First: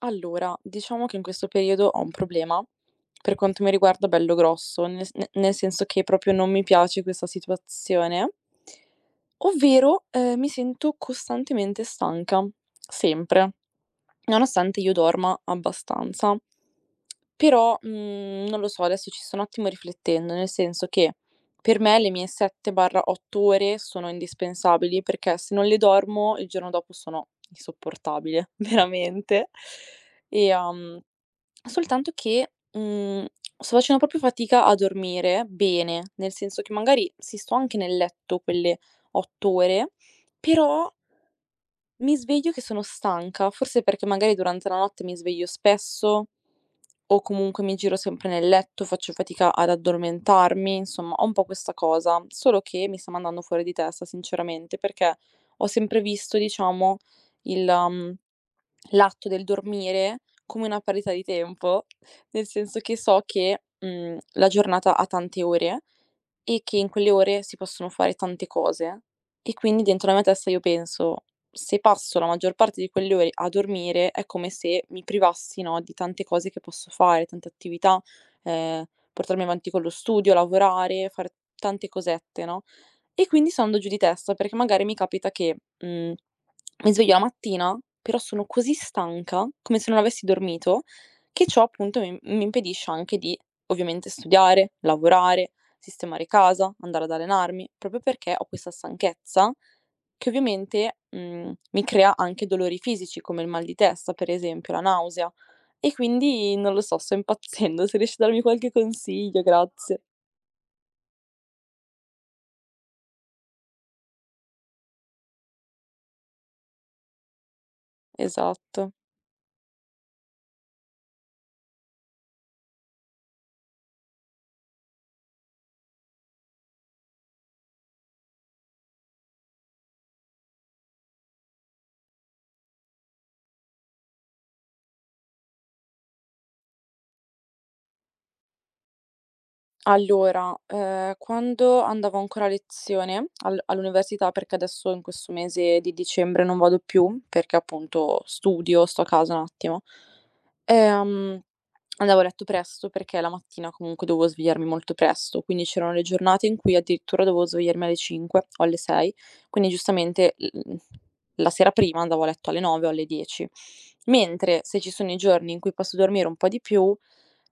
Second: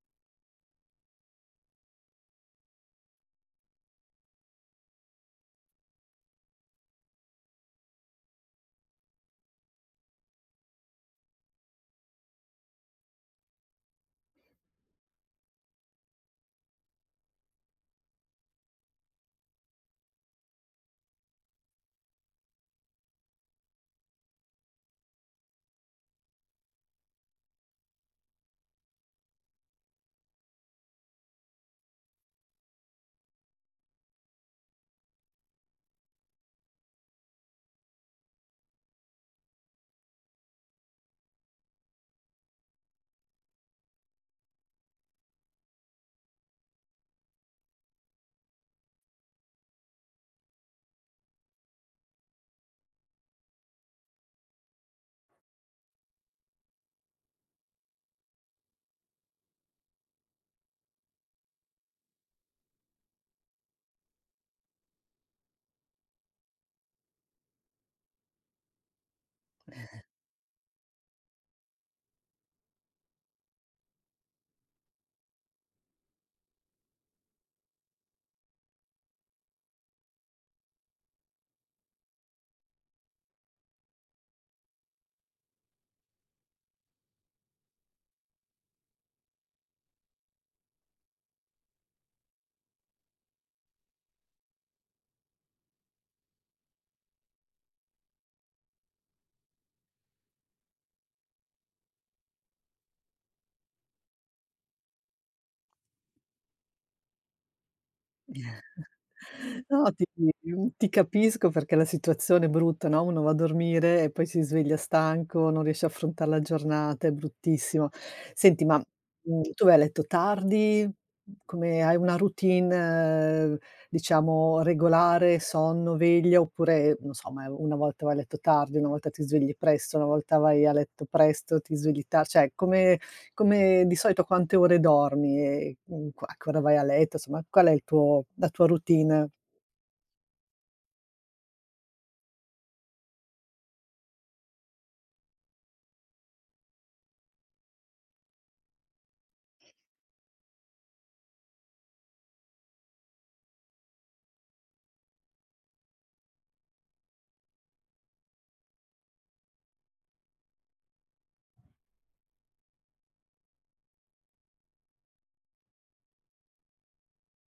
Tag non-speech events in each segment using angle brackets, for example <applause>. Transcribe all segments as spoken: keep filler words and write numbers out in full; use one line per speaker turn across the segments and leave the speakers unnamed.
Allora, diciamo che in questo periodo ho un problema, per quanto mi riguarda bello grosso, nel s ne nel senso che proprio non mi piace questa situazione ovvero, ehm, mi sento costantemente stanca, sempre. Nonostante io dorma abbastanza, però, mhmm, non lo so, adesso ci sto un attimo riflettendo, nel senso che per me le mie sette o otto ore sono indispensabili, perché se non le dormo il giorno dopo sono insopportabile, <laughs> veramente. E, uhm, soltanto che, mhmm, sto facendo proprio fatica a dormire bene, nel senso che magari sì, sto anche nel letto quelle otto ore, però mi sveglio che sono stanca, forse perché magari durante la notte mi sveglio spesso o comunque mi giro sempre nel letto, faccio fatica ad addormentarmi, insomma, ho un po' questa cosa, solo che mi sta mandando fuori di testa, sinceramente, perché ho sempre visto, diciamo, il, um, l'atto del dormire come una parità di tempo, nel senso che so che, mhmm, la giornata ha tante ore e che in quelle ore si possono fare tante cose e quindi dentro la mia testa io penso: se passo la maggior parte di quelle ore a dormire è come se mi privassi, no, di tante cose che posso fare, tante attività, ehm, portarmi avanti con lo studio, lavorare, fare tante cosette, no? E quindi so ando giù di testa, perché magari mi capita che, mhmm, mi sveglio la mattina, però sono così stanca, come se non avessi dormito, che ciò appunto mi mi impedisce anche di, ovviamente, studiare, lavorare, sistemare casa, andare ad allenarmi, proprio perché ho questa stanchezza che ovviamente, mhmm, mi crea anche dolori fisici, come il mal di testa, per esempio, la nausea. E quindi non lo so, sto impazzendo. <laughs> Se riesci a darmi qualche consiglio,
No,
grazie.
ti mhmm, ti capisco perché la situazione è brutta, no, uno va a dormire e poi si sveglia stanco, non riesce a affrontar la giornata, è bruttissimo. Senti, ma,
Esatto.
mhmm, tu vai a letto tardi? Mhmm, come hai una routine, eh, diciamo, regolare, sonno, veglia, oppure, non so, ma una volta vai a letto tardi, una volta ti svegli presto, una volta vai a letto presto, ti svegli tar cioè come come di solito quante ore dormi e, mhmm, qu a che ora vai a letto, insomma qual è il tuo la tua routine?
Allora, ehm, quando andavo ancora a lezione al all'università, perché adesso in questo mese di dicembre non vado più, perché appunto studio, sto a casa un attimo. Ehm, Andavo a letto presto perché la mattina comunque dovevo svegliarmi molto presto, quindi c'erano le giornate in cui addirittura dovevo svegliarmi alle cinque o alle sei, quindi giustamente l- la sera prima andavo a letto alle nove o alle dieci. Mentre se ci sono i giorni in cui posso dormire un po' di più,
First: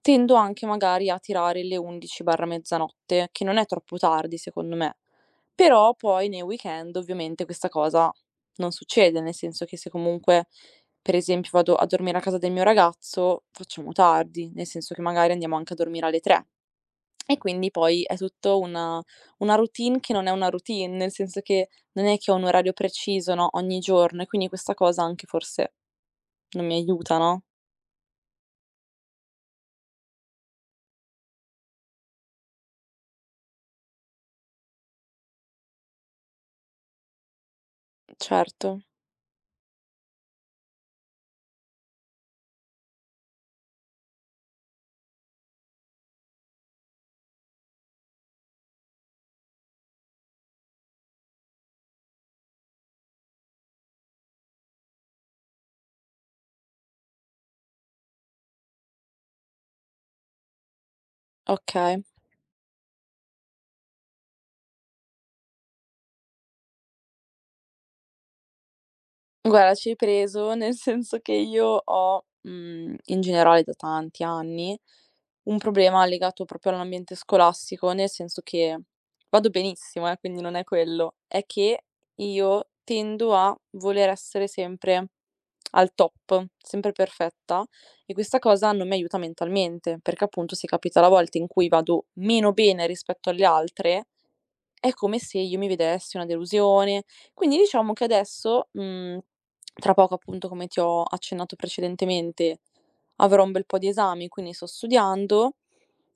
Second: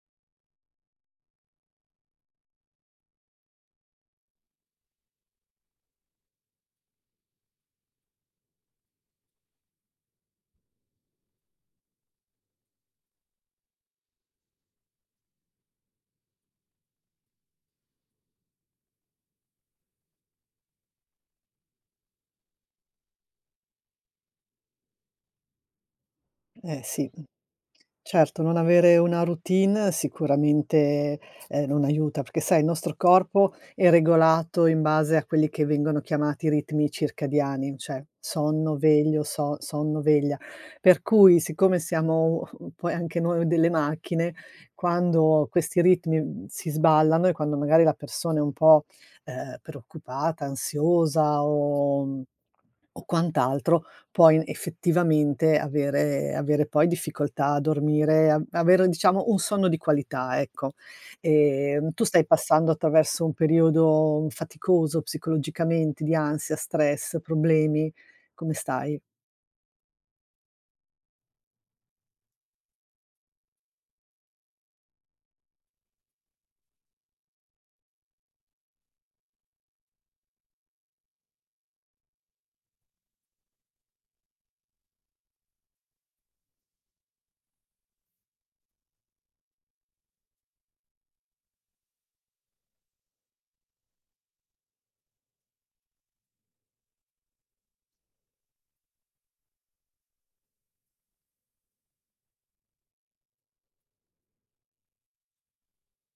tendo anche magari a tirare le undici barra mezzanotte, che non è troppo tardi secondo me. Però poi nei weekend ovviamente questa cosa non succede, nel senso che se comunque per esempio vado a dormire a casa del mio ragazzo, facciamo tardi, nel senso che magari andiamo anche a dormire alle tre e quindi poi è tutto una una routine che non è una routine, nel senso che non è che ho un orario preciso, no, ogni giorno e quindi questa cosa anche forse non mi
Eh sì.
aiuta, no?
Certo, non avere una routine sicuramente, ehm, non aiuta, perché sai il nostro corpo è regolato in base a quelli che vengono chiamati ritmi circadiani, cioè
Certo,
sonno, veglio, so sonno, veglia. Per cui siccome siamo <laughs> poi anche noi delle macchine, quando questi ritmi, mhmm, si sballano e quando magari la persona è un po', ehm, preoccupata, ansiosa o o quant'altro, puoi effettivamente avere avere poi difficoltà a dormire, a avere diciamo un sonno di qualità, ecco. Ehm,
okay.
tu stai passando attraverso un periodo faticoso psicologicamente, di ansia, stress, problemi? Come stai?
Guarda, ci hai preso, nel senso che io ho, mhmm, in generale da tanti anni, un problema legato proprio all'ambiente scolastico, nel senso che vado benissimo eh, quindi non è quello, è che io tendo a voler essere sempre al top, sempre perfetta e questa cosa non mi aiuta mentalmente, perché appunto se capita la volta in cui vado meno bene rispetto alle altre è come se io mi vedessi una delusione. Quindi diciamo che adesso, mhmm, tra poco appunto, come ti ho accennato precedentemente, avrò un bel po' di esami, quindi sto studiando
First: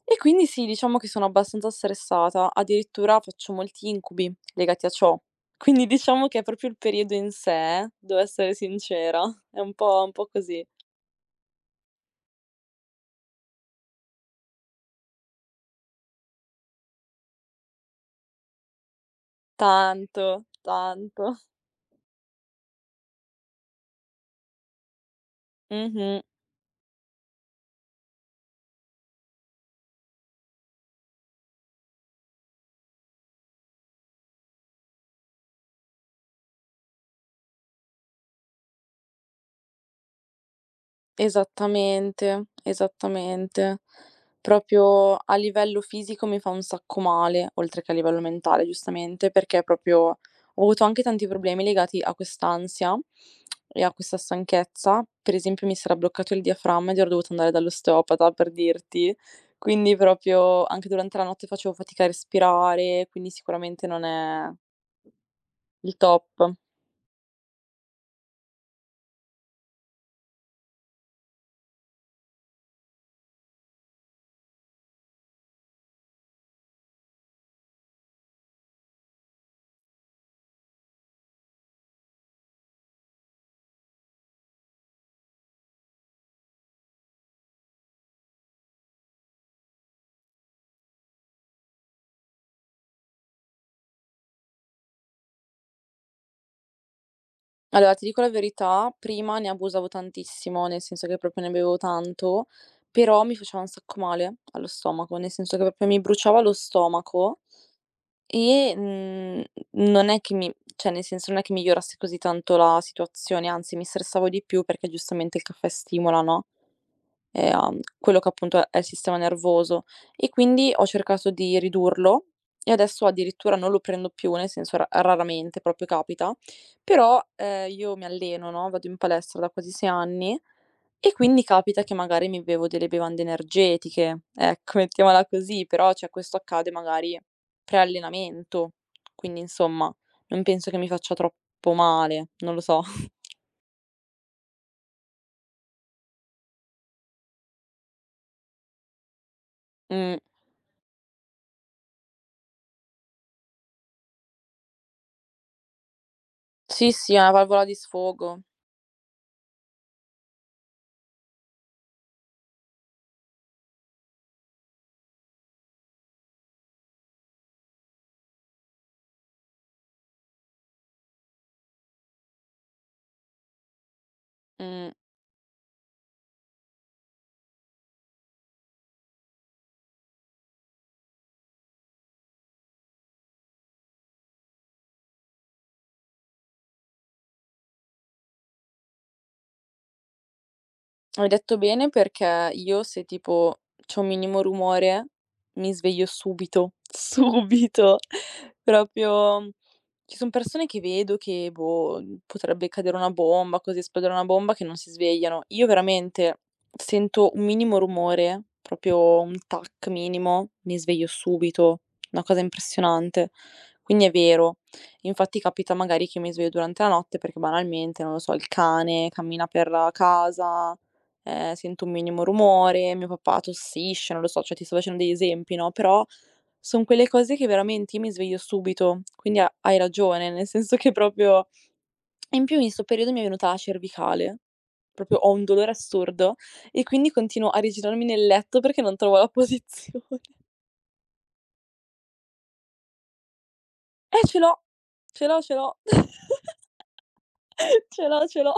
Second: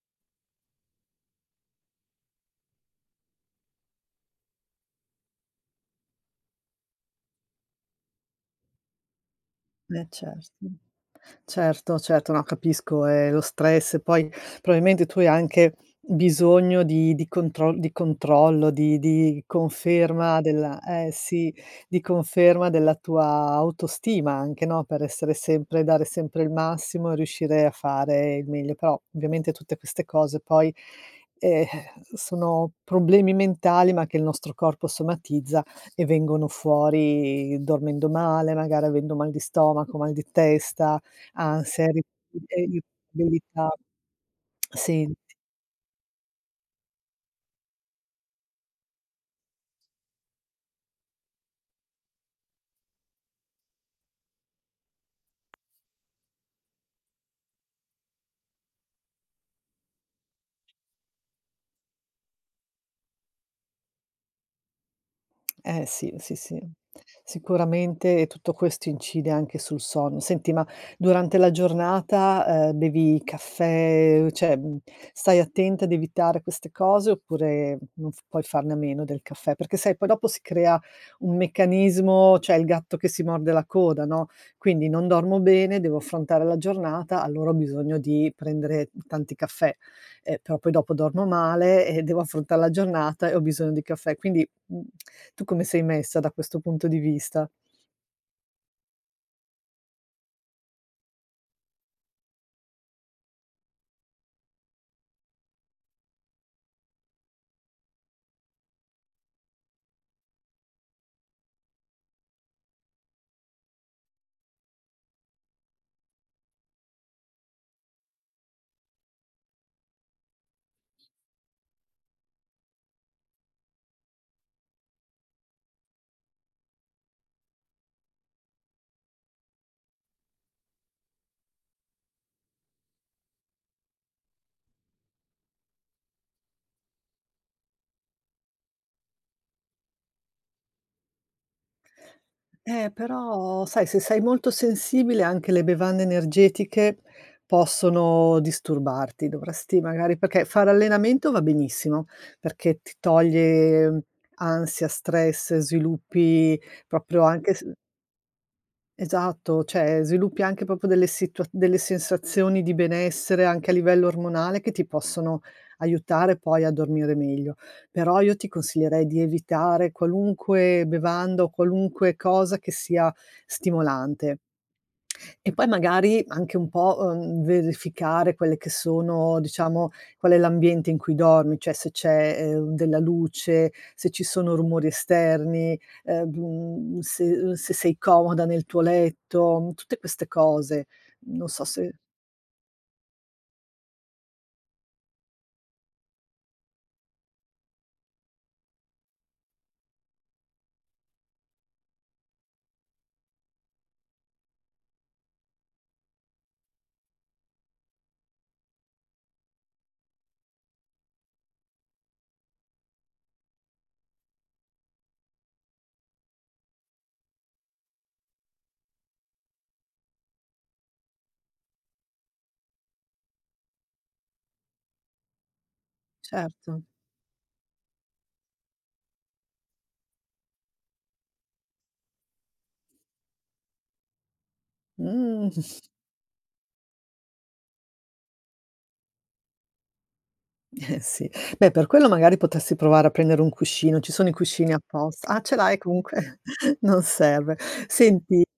e quindi sì, diciamo che sono abbastanza stressata, addirittura faccio molti incubi legati a ciò. Quindi diciamo che è proprio il periodo in sé, devo essere sincera, <laughs> è un po'
Eh
un po'
certo.
così.
Certo, certo, no, capisco, ehm, lo stress, poi probabilmente tu hai anche bisogno di di control di controllo, di di
Tanto,
conferma della eh
tanto.
sì, di conferma della tua autostima anche, no, per essere sempre dare
Mh-mh.
sempre il massimo e riuscire a fare il meglio. Però ovviamente tutte queste cose poi, ehm, sono problemi mentali, ma che il nostro corpo somatizza e vengono fuori dormendo male, magari avendo mal di stomaco, mal di testa. Ansia, ri
Esattamente,
ehm, irritabilità.
esattamente. Proprio
Senti,
a livello fisico mi fa un sacco male, oltre che a livello mentale giustamente, perché proprio ho avuto anche tanti problemi legati a quest'ansia e a questa stanchezza. Per esempio mi si era bloccato il diaframma ed ero dovuta andare dall'osteopata per dirti. Quindi proprio anche durante la notte facevo fatica a respirare, quindi sicuramente non è
eh
il
sì,
top.
sì, sì. Sicuramente e tutto questo incide anche sul sonno. Senti, ma durante la giornata, ehm, bevi caffè, cioè, mhmm, stai attenta ad evitare queste cose oppure non f puoi farne a meno del caffè? Perché sai poi dopo si crea un meccanismo, cioè il gatto che si morde la coda, no, quindi: "Non dormo bene, devo affrontare la giornata, allora ho bisogno di prendere tanti caffè, eh, però poi dopo dormo male e devo affrontar la giornata e ho bisogno di caffè." Quindi mh. Tu come sei messa da questo punto di vista?
Allora, ti dico la verità, prima ne abusavo tantissimo, nel senso che proprio ne bevevo tanto, però mi faceva un sacco male allo stomaco, nel senso che proprio mi bruciava lo stomaco e, mhmm, non è che mi cioè nel senso non è che migliorasse così tanto la situazione, anzi mi stressavo di più perché giustamente il caffè stimola, no? Ehm, a quello che appunto è il sistema nervoso e quindi ho cercato di ridurlo e adesso addirittura non lo prendo più, nel senso ra raramente, proprio capita, però, ehm, io mi alleno, no, vado in palestra da quasi sei anni e quindi capita che magari mi bevo delle bevande energetiche, ecco, <laughs> mettiamola così, però cioè questo accade magari pre-allenamento, quindi insomma non penso che mi faccia troppo male, non lo so.
Eh,
<laughs>
però sai, se sei molto sensibile anche le bevande energetiche possono disturbarti. Dovresti magari
Mh.
perché fare allenamento va benissimo, perché ti toglie mm, ansia, stress, sviluppi
Sì, sì, è
proprio
una
anche
valvola
s
di sfogo.
esatto, cioè sviluppi anche proprio delle situa delle sensazioni di benessere anche a livello ormonale che ti possono aiutare poi a dormire meglio. Però io ti consiglierei di evitare qualunque bevanda o qualunque cosa che sia stimolante.
Mh.
E poi magari anche un po', uhm, verificare quelle che sono diciamo, qual è l'ambiente in cui dormi, cioè se c'è, ehm, della luce, se ci sono rumori esterni, ehm, mhmm, se uhm, se sei comoda nel tuo letto, tutte queste cose.
Hai
Non
detto
so
bene
se
perché io se tipo c'è un minimo rumore mi sveglio subito, <laughs> subito. Proprio ci son persone che vedo che, boh, potrebbe cadere una bomba, così esplodere una bomba, che non si svegliano. Io veramente sento un minimo rumore, proprio un tac minimo, mi sveglio subito, una cosa impressionante. Quindi è vero. Infatti capita magari che mi sveglio durante la notte perché banalmente, non lo so, il cane cammina per la casa, ehm, sento un minimo rumore, mio papà tossisce, non lo so, cioè ti sto facendo degli esempi, no, però
certo.
son quelle cose che veramente io mi sveglio subito, quindi ha hai ragione, nel senso che proprio e in più in 'sto periodo mi è venuta la cervicale, proprio ho un
Mh,
dolore
<laughs>
assurdo e quindi continuo a rigirarmi nel letto perché non trovo la <laughs> posizione.
eh sì. Beh, per quello magari potresti provare a prendere un cuscino, ci
Eh,
sono i
ce l'ho,
cuscini
ce
apposta.
l'ho,
Ah,
ce
ce
l'ho.
l'hai
<laughs>
comunque? <laughs> Non serve.
Ce l'ho, ce
Senti,
l'ho.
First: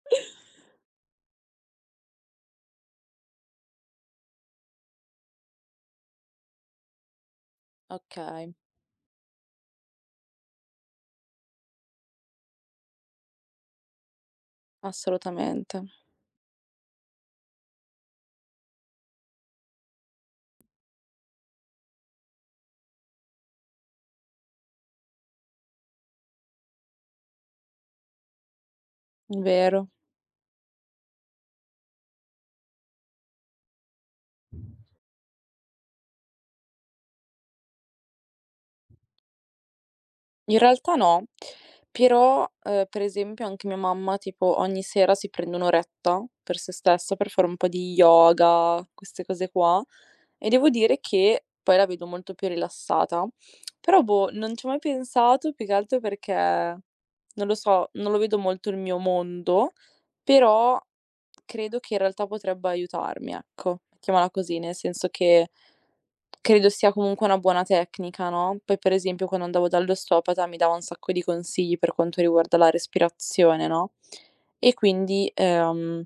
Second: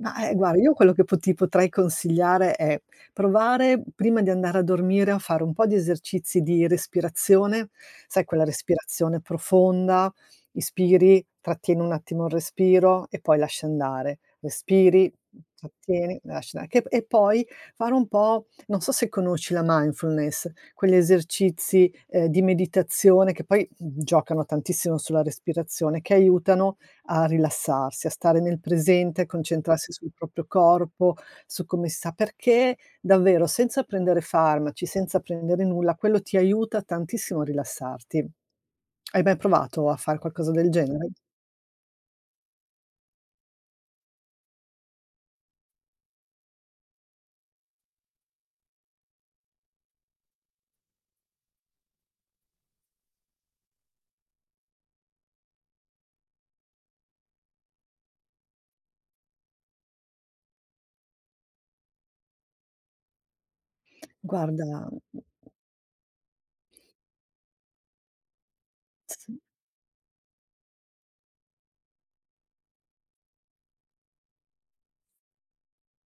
ma, ehm, guarda,
<laughs>
io quello che po ti potrei consigliare è provare, prima di andare a dormire, a fare un po' di esercizi di respirazione, sai quella
Okay,
respirazione profonda, ispiri, trattieni un attimo il respiro e poi lasci andare, respiri,
assolutamente,
trattieni, lasci andare, che p e poi fare un po', non so se conosci la mindfulness, quegli esercizi, ehm, di meditazione che poi mm, giocano tantissimo sulla respirazione, che aiutano a rilassarsi, a stare nel presente, a
vero.
concentrarsi sul proprio corpo, su come si sta, perché davvero senza prendere farmaci, senza prendere nulla, quello ti aiuta tantissimo a rilassarti. Hai mai provato a fare qualcosa
In
del
realtà
genere?
no, però, ehm, per esempio anche mia mamma tipo ogni sera si prende un' oretta per se stessa, per fare un po' di yoga, queste cose qua, e devo dire che poi la vedo molto più rilassata. Però boh, non ci ho mai pensato, più che altro perché, non lo so, non lo vedo molto il mio mondo, però credo che in realtà potrebbe aiutarmi, ecco, mettiamola così, nel
Guarda,
senso che credo sia comunque una buona tecnica, no, poi per esempio quando andavo dall'osteopata mi dava un sacco di consigli per quanto riguarda la respirazione, no, e quindi, ehm,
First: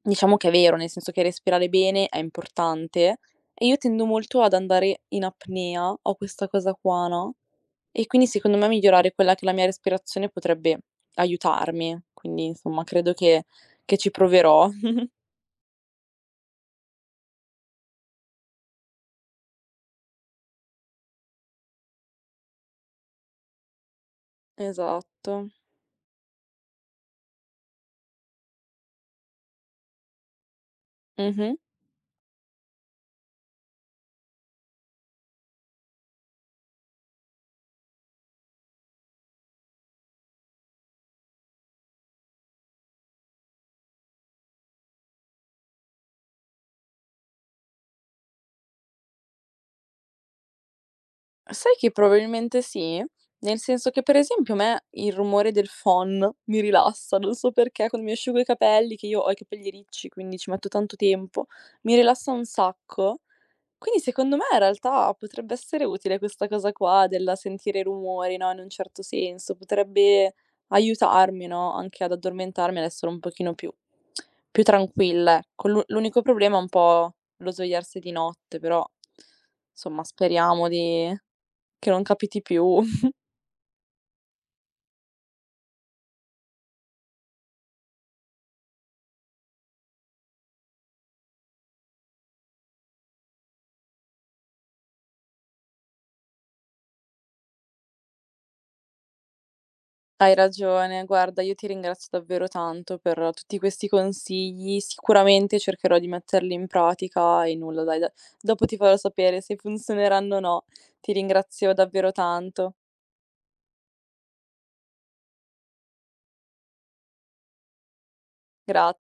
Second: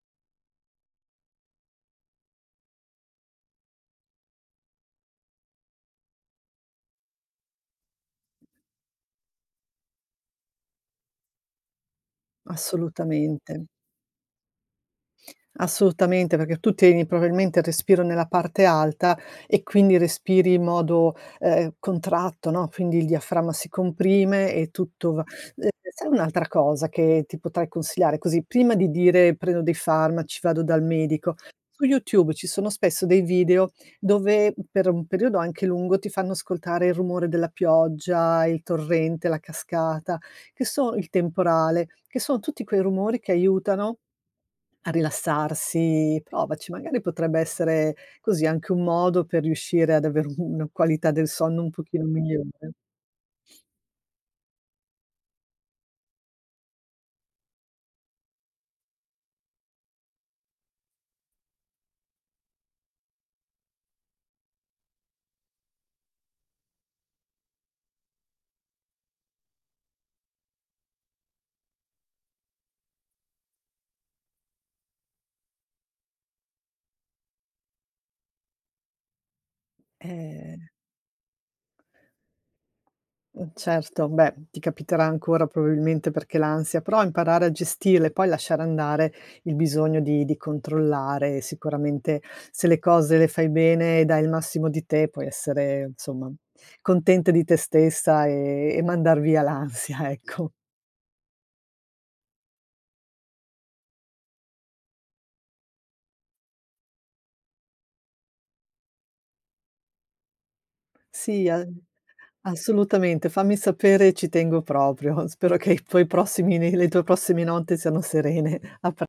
diciamo che è vero, nel senso che respirare bene è importante e io tendo molto ad andare in apnea, ho questa cosa qua, no, e quindi secondo me migliorare quella che è la mia respirazione potrebbe aiutarmi, quindi insomma credo che
assolutamente.
che ci proverò. <laughs>
Assolutamente, perché tu tieni probabilmente il respiro nella parte alta e quindi respiri in modo, ehm, contratto, no, quindi il diaframma si comprime e tutto va
Esatto.
ehm, sai, un'altra cosa che ti potrei consigliare così, prima di dire: "Prendo dei farmaci, vado dal medico",
Mh-mh.
su YouTube ci sono spesso dei video dove per un periodo anche lungo ti fanno ascoltare il rumore della pioggia, il torrente, la cascata, che so, il temporale, che sono tutti quei rumori che aiutano a rilassarsi, provaci, magari potrebbe essere così anche un modo per riuscire ad avere una qualità del sonno un
Sai che
pochino migliore.
probabilmente sì? Nel senso che, per esempio, a me il rumore del phon mi rilassa, non so perché, quando mi asciugo i capelli, che io ho i capelli ricci, quindi ci metto tanto tempo, mi rilassa un sacco. Quindi secondo me in realtà potrebbe essere utile questa cosa qua del sentire i rumori, no, in un certo senso, potrebbe aiutarmi, no, anche ad addormentarmi, ad essere un pochino più più tranquilla, ecco. L'u l'unico problema è un po' lo svegliarsi di notte, però insomma
Eh,
speriamo di che non capiti più. <laughs>
mh, certo, beh, ti capiterà ancora probabilmente perché l'ansia, però imparare a gestirla e poi lasciare andare il bisogno di di controllare. Sicuramente se le cose le fai bene e dai il massimo di te, puoi essere insomma contenta di te stessa e e mandar via l'ansia, <laughs>
Hai
ecco.
ragione, guarda io ti ringrazio davvero tanto per tutti questi consigli, sicuramente cercherò di metterli in pratica e nulla dai, da dopo ti farò sapere se funzioneranno o no. Ti
Sì, a
ringrazio davvero tanto.
assolutamente, fammi sapere, ci tengo proprio. Spero che i tuoi prossimi le tue prossime notti siano serene. A
Gra
pre